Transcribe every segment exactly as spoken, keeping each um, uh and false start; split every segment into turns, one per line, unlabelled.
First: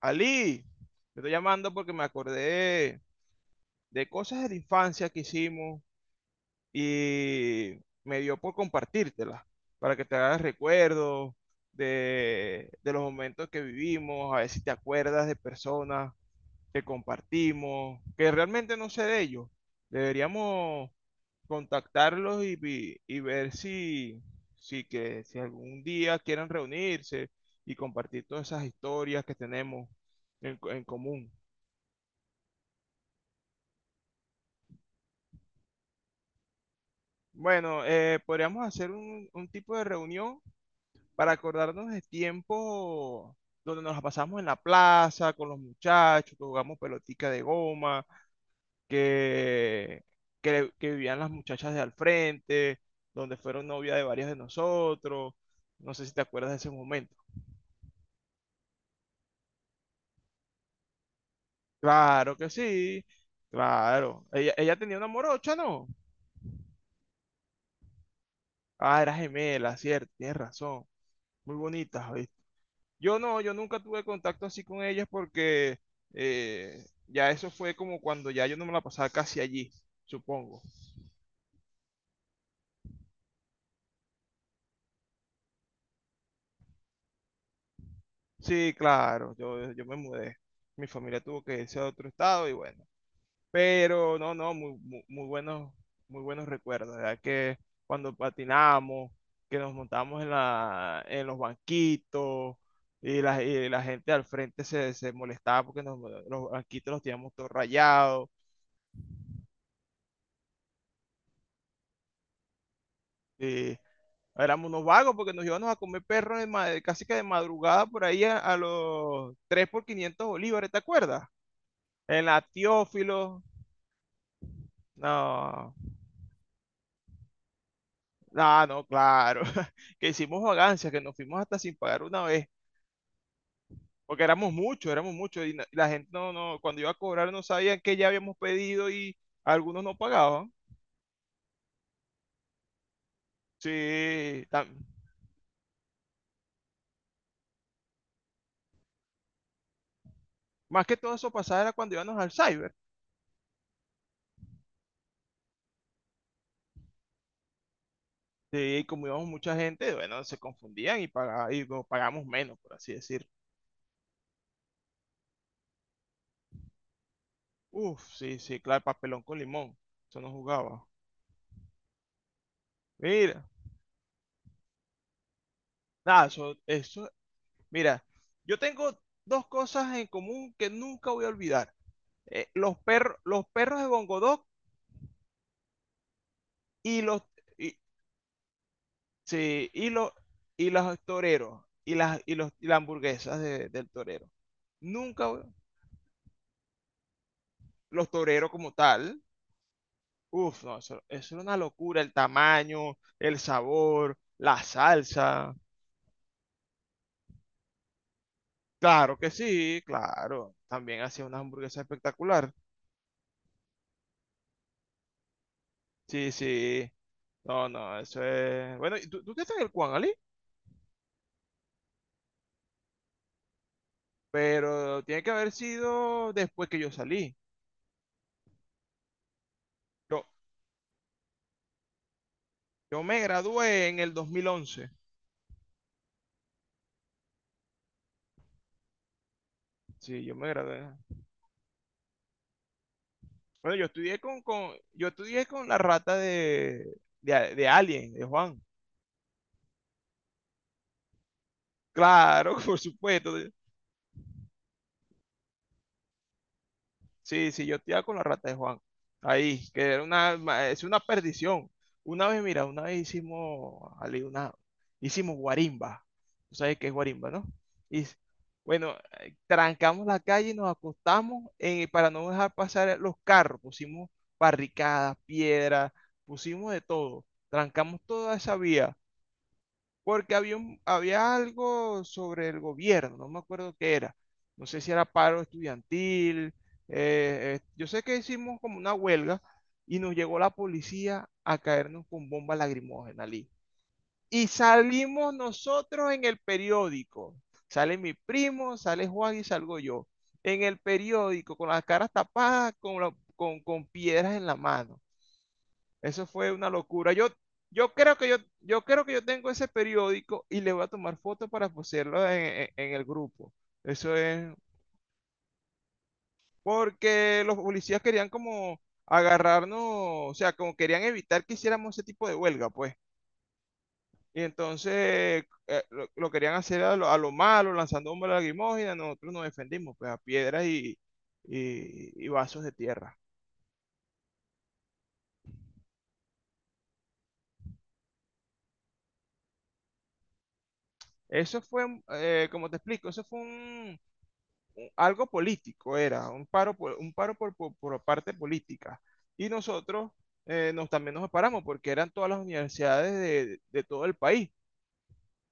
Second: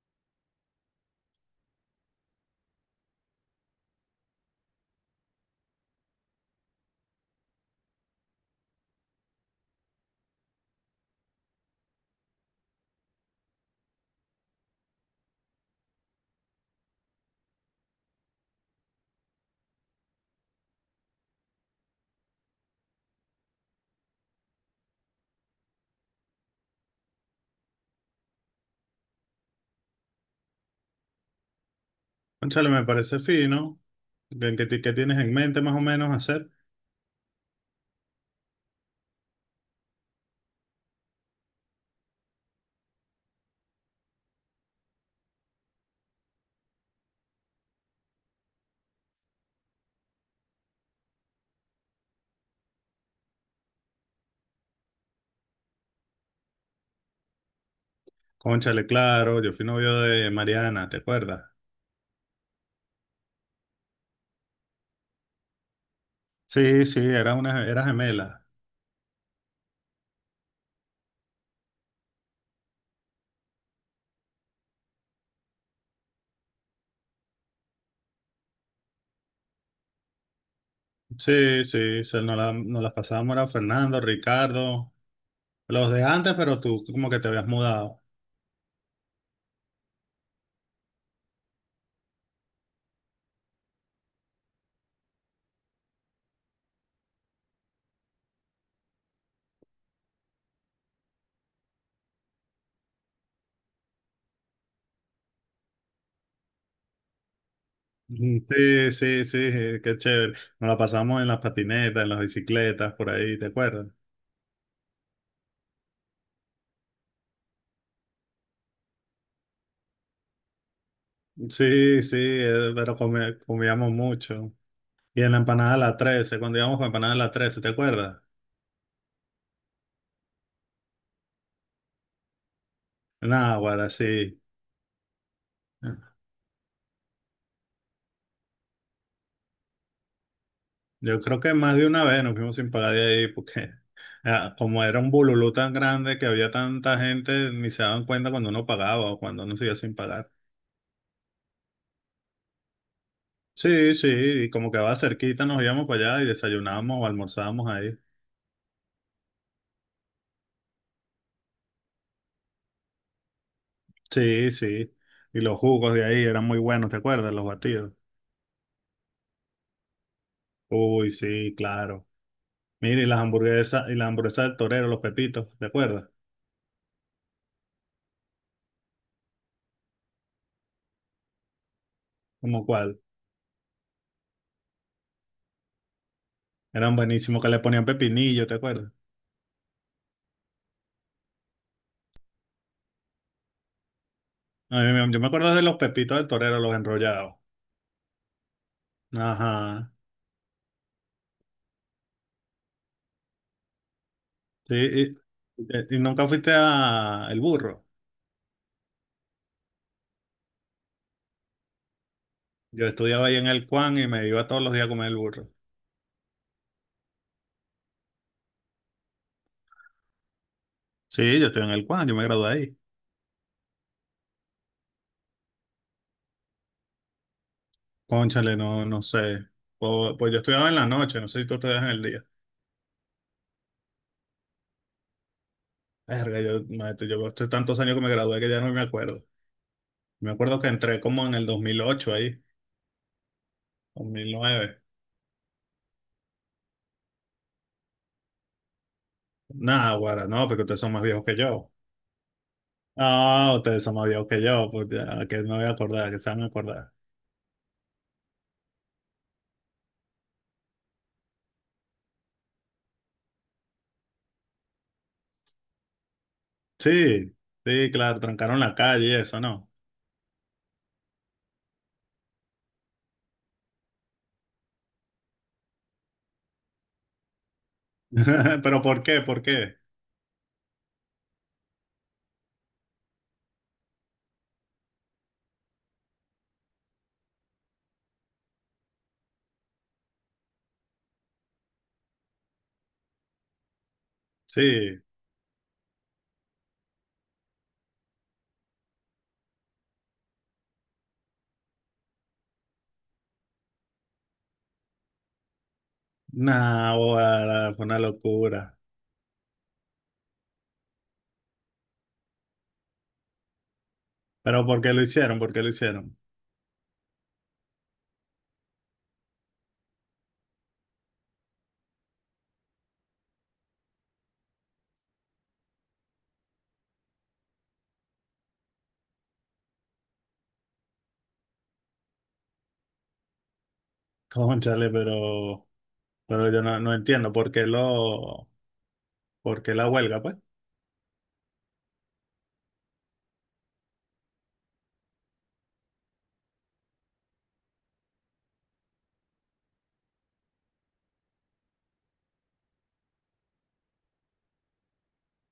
Ali, te estoy llamando porque me acordé de cosas de la infancia que hicimos y me dio por compartírtelas para que te hagas recuerdos de, de los momentos que vivimos, a ver si te acuerdas de personas que compartimos, que realmente no sé de ellos. Deberíamos contactarlos y, vi- y ver si, si, que, si algún día quieren reunirse y compartir todas esas historias que tenemos en co- en común.
Cónchale, me parece fino. ¿De ¿Qué, ti- qué tienes en mente más o menos hacer?
Bueno, eh, podríamos hacer un, un tipo de reunión para acordarnos de tiempo donde nos la pasamos en la plaza con los muchachos, que jugamos pelotica de goma, que, que, que vivían las muchachas de al frente, donde fueron novia de varios de nosotros. No sé si te acuerdas de ese momento.
Cónchale, claro, yo fui novio de Mariana, ¿te acuerdas?
Claro que sí, claro. Ella, ella tenía una morocha, ¿no?
Sí, sí, era una, era gemela.
Ah, era gemela, cierto, tienes razón. Muy bonita. Yo no, yo nunca tuve contacto así con ellas porque eh, ya eso fue como cuando ya yo no me la pasaba casi allí, supongo.
Sí, sí, se- nos, la- nos las pasábamos, era Fernando, Ricardo, los de antes, pero tú como que te habías mudado.
Sí, claro, yo, yo me mudé. Mi familia tuvo que irse a otro estado y bueno. Pero no, no, muy, muy, muy buenos, muy buenos recuerdos, ¿verdad? Que cuando patinamos, que nos montamos en la, en los banquitos y la, y la gente al frente se, se molestaba porque nos- los banquitos los teníamos todos rayados.
Mm, sí, sí, sí, eh, qué chévere. Nos la pasamos en las patinetas, en las bicicletas, por ahí, ¿te
Sí,
acuerdas?
éramos unos vagos porque nos íbamos a comer perros de casi que de madrugada por ahí a, a los tres por quinientos bolívares, ¿te acuerdas?
Sí, sí,
En la
eh, pero comi-
Teófilo.
comíamos mucho. Y en la empanada
No,
de la trece, cuando íbamos para empanada de la trece, ¿te acuerdas?
no, no, claro. Que hicimos vagancias, que nos fuimos hasta sin pagar una vez.
Náguara,
Porque
sí.
éramos muchos, éramos muchos. Y no- la gente no, no, cuando iba a cobrar no sabían que ya habíamos pedido y algunos no pagaban.
Yo creo que más de una vez nos fuimos sin pagar de ahí porque
Sí,
ah,
tam-
como era un bululú tan grande que había tanta gente, ni se daban cuenta cuando uno pagaba o cuando uno se iba sin pagar.
más que todo eso pasaba era cuando íbamos al cyber.
Sí, sí, y como quedaba cerquita, nos íbamos para allá y desayunábamos o almorzábamos ahí.
Sí, y como íbamos mucha gente, bueno, se confundían y, paga- y bueno, pagamos menos, por así decir.
Sí, sí. Y los jugos de ahí eran muy buenos, ¿te acuerdas? Los batidos.
Uf, sí, sí, claro, papelón con limón. Eso no jugaba.
Uy, sí, claro. Mira, y las
Mira,
hamburguesas, y las hamburguesas del torero, los pepitos, ¿te acuerdas?
nada, eso, eso, mira, yo tengo dos cosas en común que nunca voy a olvidar. Eh,
¿Cómo
los
cuál?
perros, los perros de Bongodog
Eran
y los,
buenísimos que le
y,
ponían pepinillo, ¿te acuerdas?
sí, y los, y los toreros, y las, y los, y las hamburguesas de- del torero.
A mí me- yo me
Nunca, voy-
acuerdo de los pepitos del torero, los enrollados.
los toreros como tal.
Ajá.
Uf, no, eso, eso era una locura, el tamaño, el sabor, la
Sí, y,
salsa.
y- y nunca fuiste a El Burro.
Claro que sí, claro. También hacía una hamburguesa espectacular.
Yo estudiaba ahí en el Cuan y me iba todos los días a comer el burro.
Sí, sí. No, no, eso es. Bueno, ¿y tú, tú estás en el Juan, Ali?
Sí, yo estoy en el Cuan, yo me gradué ahí.
Pero tiene que haber sido después que yo salí.
Cónchale, no, no sé. Po-
Yo,
Pues, yo estudiaba en la noche, no sé si tú estudias en el día.
yo me gradué en el dos mil once.
Verga, yo, maestro, yo estoy tantos años que me gradué que ya no me acuerdo.
Sí,
Me
yo me
acuerdo que
gradué.
entré como en el dos mil ocho ahí,
Bueno, yo
dos
estudié
mil
con, con,
nueve
yo estudié con la rata de, de, de Alien, de Juan.
Nada, guara, no, porque ustedes son más viejos que yo.
Claro, por supuesto.
Ah, ustedes son más viejos que yo, pues ya, que no voy a acordar, que se van a acordar.
Sí, sí, yo te con la rata de Juan. Ahí, que era una, ma- es una perdición. Una vez, mira, una vez hicimos, Ali, una, hicimos guarimba. Tú sabes qué es guarimba,
Sí,
¿no?
sí,
Y
claro, trancaron la
bueno,
calle y
eh,
eso, ¿no?
trancamos la calle y nos acostamos, eh, para no dejar pasar los carros. Pusimos barricadas, piedras, pusimos de todo. Trancamos toda esa
Pero
vía
¿por qué? ¿Por qué?
porque había, un- había algo sobre el gobierno, no me acuerdo qué era. No sé si era paro estudiantil. eh, eh, yo sé que hicimos como una huelga y nos llegó la policía a caernos con bomba lagrimógena, Lee. Y
Sí,
salimos nosotros en el periódico. Sale mi primo, sale Juan y salgo yo. En el periódico, con las caras tapadas, con, la- con, con piedras en la mano. Eso fue una
nah,
locura. Yo,
boda, fue
yo
una
creo que yo,
locura.
yo creo que yo tengo ese periódico y le voy a tomar fotos para poseerlo en, en- en el grupo. Eso es
Pero ¿por qué lo hicieron? ¿Por qué lo hicieron?
porque los policías querían como agarrarnos, o sea, como querían evitar que hiciéramos ese tipo de huelga, pues. Y entonces, eh, lo, lo querían hacer a lo, a lo malo, lanzando bombas lacrimógenas. Nosotros nos defendimos, pues, a piedras y, y- y vasos de tierra.
Cónchale, pero, pero yo no, no entiendo por qué lo, por qué la huelga, pues.
Eso fue, eh, como te explico, eso fue un, algo político, era un paro, por- un paro por, por- por parte política. Y nosotros, eh, nos, también nos paramos porque eran todas las universidades de, de todo el país.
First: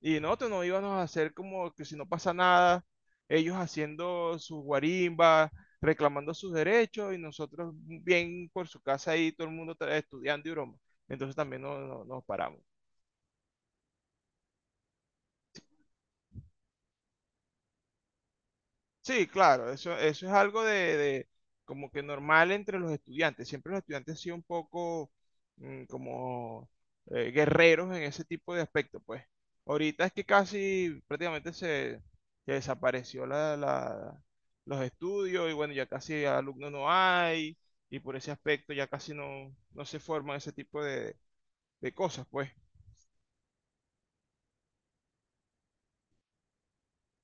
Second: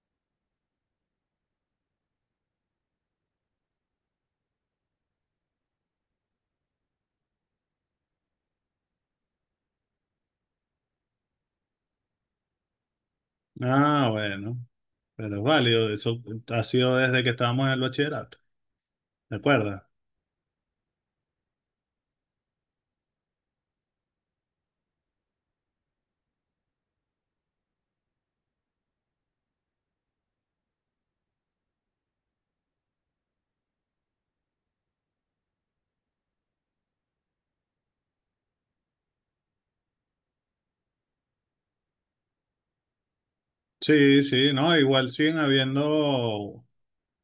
Y nosotros no íbamos a hacer como que si no pasa nada, ellos haciendo sus guarimbas, reclamando sus derechos y nosotros bien por su casa ahí, todo el mundo tra- estudiando y broma. Entonces también no- no- nos paramos.
Ah, bueno, pero es válido, eso ha sido desde que estábamos en el bachillerato,
Sí,
¿de
claro,
acuerdo?
eso, eso es algo de, de como que normal entre los estudiantes. Siempre los estudiantes han sido un poco, mm, como, eh, guerreros en ese tipo de aspecto, pues. Ahorita es que casi prácticamente se, se desapareció la, la- los estudios y bueno, ya casi alumnos no hay y por ese aspecto ya casi no, no se forman ese tipo de, de cosas, pues.
Sí, sí, no, igual siguen habiendo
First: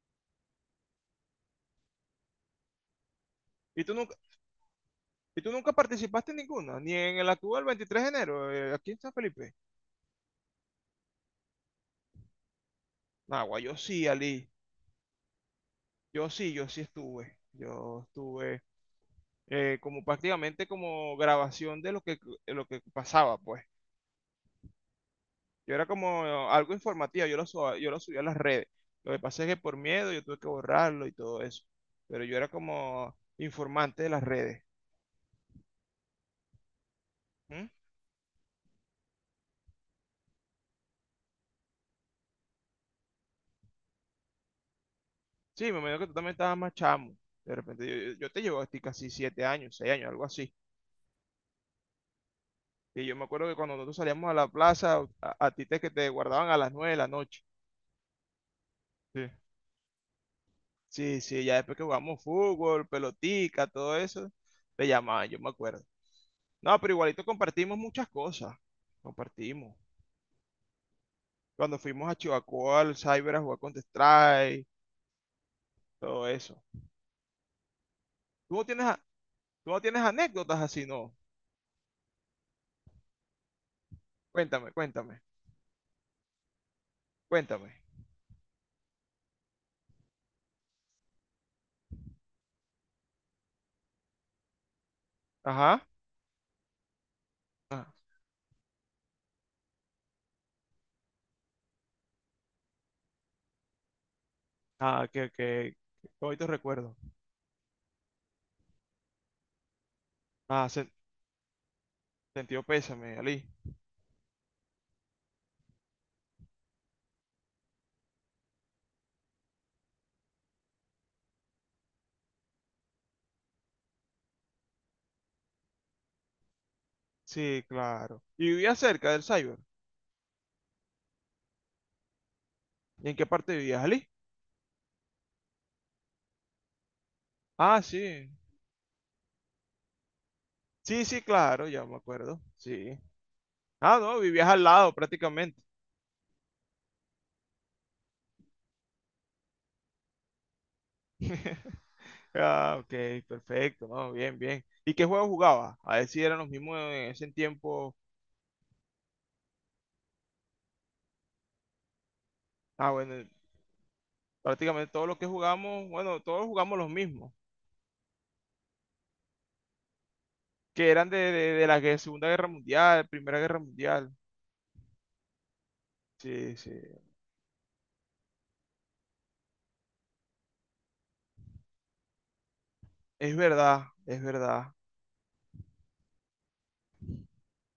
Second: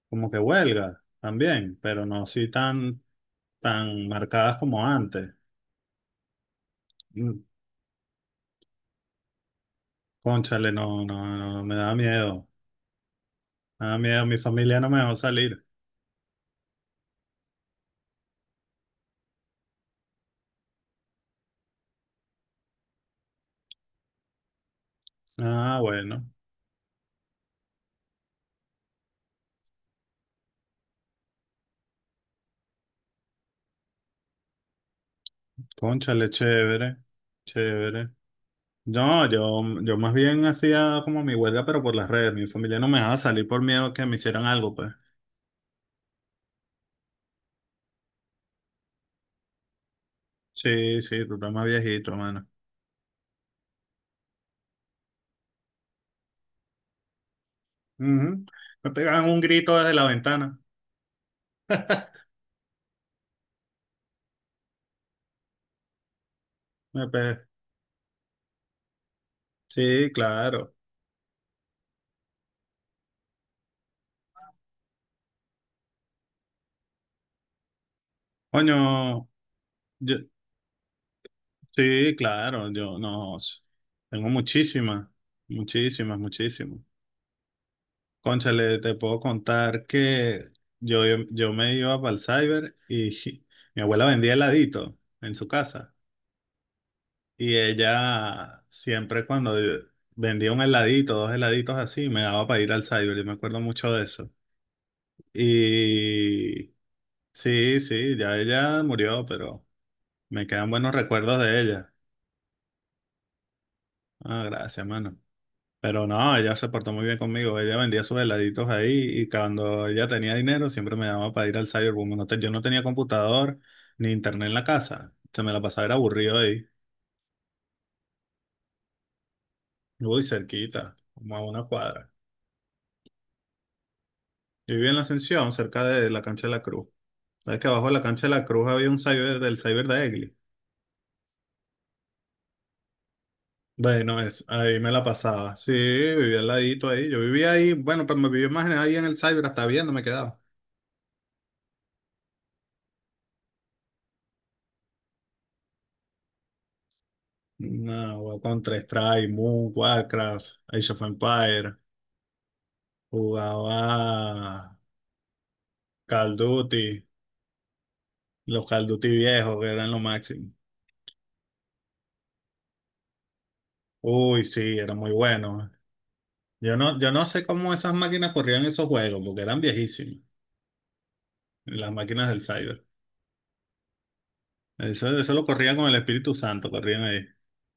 como que huelgas también, pero no así tan,
¿Y tú
tan
nunca,
marcadas como antes.
y tú nunca participaste en ninguna? Ni en el actual veintitrés de enero, eh, aquí en San Felipe.
Cónchale, no, no, no, no, me da miedo.
Nah, guay, yo
Me da
sí,
miedo, mi
Ali.
familia no me dejó salir.
Yo sí, yo sí estuve. Yo estuve, eh, como prácticamente como grabación de lo que, de lo que pasaba, pues. Yo
Ah,
era
bueno.
como algo informativo, yo lo, suba- yo lo subía a las redes. Lo que pasa es que por miedo yo tuve que borrarlo y todo eso. Pero yo era como informante de las redes.
Cónchale, chévere,
¿Mm?
chévere. No, yo, yo más bien hacía como mi huelga, pero por las redes. Mi familia no me dejaba salir por miedo a que me hicieran algo, pues.
Sí, me imagino que tú también estabas más chamo. De repente yo, yo- te llevo a ti casi siete años, seis años, algo así.
Sí, sí, tú estás más viejito, mano.
Y yo me acuerdo que cuando nosotros salíamos a la plaza, a, a ti te, que te guardaban a las nueve de la noche.
Ujú. Me pegaban
Sí.
un grito desde la ventana.
Sí, sí, ya después que jugamos fútbol, pelotica, todo eso, te llamaban, yo me acuerdo. No, pero
Me
igualito
pe-
compartimos muchas cosas. Compartimos.
Sí, claro.
Cuando fuimos a Chihuahua, al Cyber a jugar Counter-Strike, todo eso. ¿Tú no
Coño,
tienes, a- tú no tienes
yo-
anécdotas así, no?
sí, claro, yo no. s- Tengo
Cuéntame,
muchísimas,
cuéntame,
muchísimas, muchísimas.
cuéntame.
Cónchale, te puedo contar que yo, yo me iba para el cyber y mi abuela vendía heladito en su
Ajá.
casa. Y
Ah,
ella siempre cuando vendía un heladito, dos heladitos así, me daba para ir al cyber. Yo me acuerdo mucho de eso.
ah, que, que, que hoy te
Y
recuerdo.
sí, sí, ya ella murió, pero me
Ah,
quedan
sen-
buenos recuerdos de ella.
sentido pésame, Ali.
Ah, gracias, mano. Pero no, ella se portó muy bien conmigo. Ella vendía sus heladitos ahí y cuando ella tenía dinero siempre me daba para ir al Cyberboom. No te- yo no tenía computador ni internet en la casa. Se me la pasaba era aburrido ahí.
Sí, claro. ¿Y vivías cerca del Cyber?
Uy, cerquita, como a una cuadra.
¿Y en qué parte vivías, Ali?
Yo vivía en la Ascensión, cerca de la cancha de la Cruz. Sabes que
Ah,
abajo de la
sí.
cancha de la Cruz había un cyber del cyber de Egli.
Sí, sí, claro, ya me acuerdo. Sí. Ah, no,
Bueno, es,
vivías al
ahí me
lado
la pasaba.
prácticamente.
Sí, vivía al ladito ahí. Yo vivía ahí, bueno, pero me vivía más en- ahí en el cyber, hasta viendo me quedaba.
Ah, ok, perfecto, no, bien, bien. ¿Y qué juego jugabas? A ver si eran los mismos en ese tiempo.
No, Counter-Strike, Moon, Warcraft, Age of Empires.
Ah, bueno,
Jugaba
prácticamente todos los que jugamos, bueno,
Call
todos
of
jugamos los
Duty,
mismos,
los Call of Duty viejos, que eran lo máximo.
que eran de, de, de la gue- Segunda Guerra Mundial, Primera Guerra Mundial.
Uy, sí, era muy bueno.
Sí, sí,
Yo no, yo no sé cómo esas máquinas corrían esos juegos, porque eran viejísimos, las máquinas del cyber.
es verdad, es verdad.
Eso, eso lo corrían con el Espíritu Santo, corrían ahí.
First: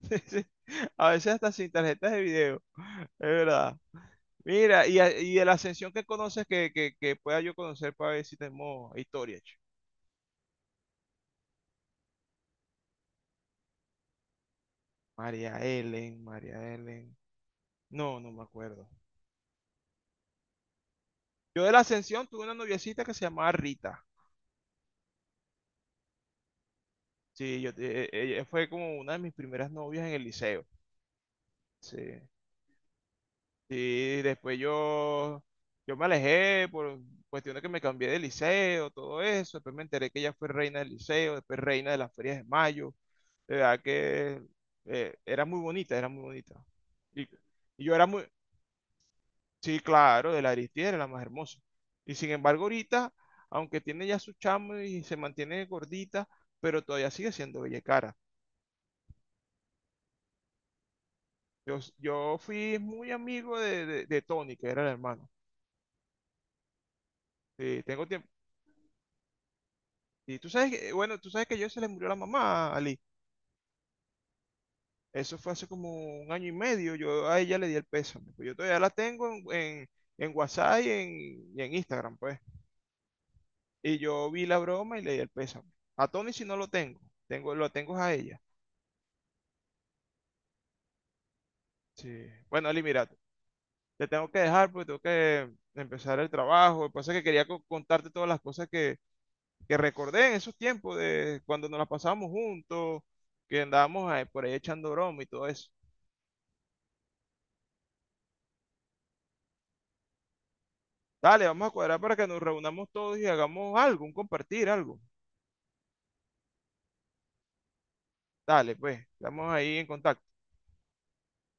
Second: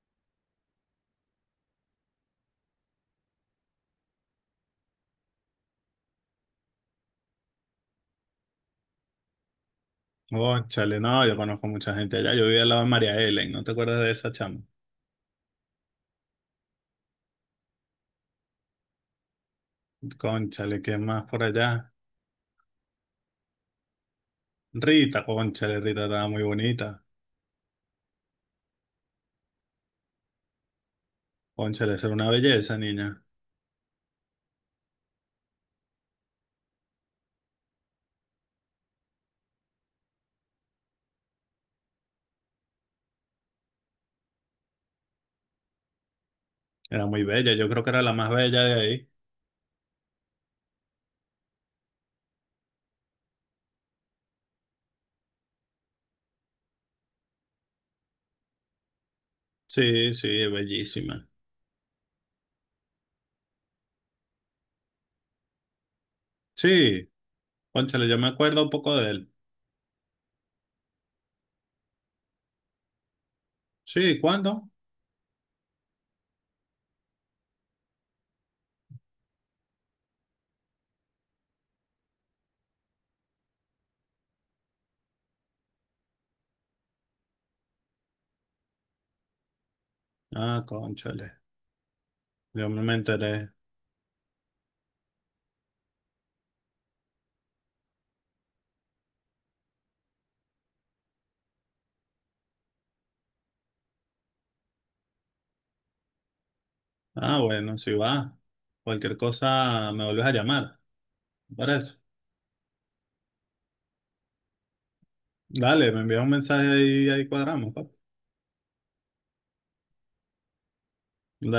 A veces hasta sin tarjetas de video, es verdad. Mira, y, a- y de la Ascensión que conoces que, que, que pueda yo conocer para ver si tenemos historia.
Cónchale, no, yo conozco mucha gente allá. Yo vivía al lado de María Helen, ¿no te acuerdas de esa chama?
María Ellen, María Ellen. No, no me acuerdo.
Cónchale, ¿qué más por
Yo de la
allá?
Ascensión tuve una noviecita que se llamaba Rita.
Rita, cónchale, Rita estaba muy bonita.
Sí, yo, eh, eh, ella fue como una de mis primeras novias en el liceo.
Cónchale,
Sí.
esa era una belleza, niña.
Sí, después yo, yo me alejé por cuestiones que me cambié de liceo, todo eso. Después me enteré que ella fue reina del liceo, después reina de las ferias de mayo. De verdad que, eh, era muy bonita, era muy bonita.
Era
Y,
muy bella, yo creo
y
que
yo
era
era
la
muy.
más bella de ahí.
Sí, claro, de la Aristide era la más hermosa. Y sin embargo, ahorita, aunque tiene ya su chamo y se mantiene gordita, pero todavía sigue siendo bella y cara.
Sí, sí, es bellísima.
Yo, s- yo fui muy amigo de, de, de Tony, que era el hermano.
Sí,
Sí, tengo
cónchale, yo
tiempo.
me acuerdo un poco de él.
Y tú sabes que, bueno, tú sabes que yo se le murió la mamá a Ali.
Sí, ¿cuándo?
Eso fue hace como un año y medio. Yo a ella le di el peso. Yo todavía la tengo en, en, en WhatsApp y en, y en Instagram, pues. Y yo vi la broma y le di el peso. A Tony si no lo tengo. Tengo, lo tengo es a ella.
Ah, cónchale,
Sí. Bueno,
yo
Ali,
no me
mira,
enteré.
te tengo que dejar porque tengo que empezar el trabajo. Lo que pasa es que quería co- contarte todas las cosas que, que recordé en esos tiempos de cuando nos las pasábamos juntos, que andábamos ahí por ahí echando broma y todo eso.
Ah, bueno, si va. Cualquier cosa me vuelves a llamar.
Dale, vamos a
Para eso.
cuadrar para que nos reunamos todos y hagamos algo, un compartir algo.
Dale, me envías un mensaje y ahí cuadramos, papá.
Dale, pues, estamos ahí en contacto.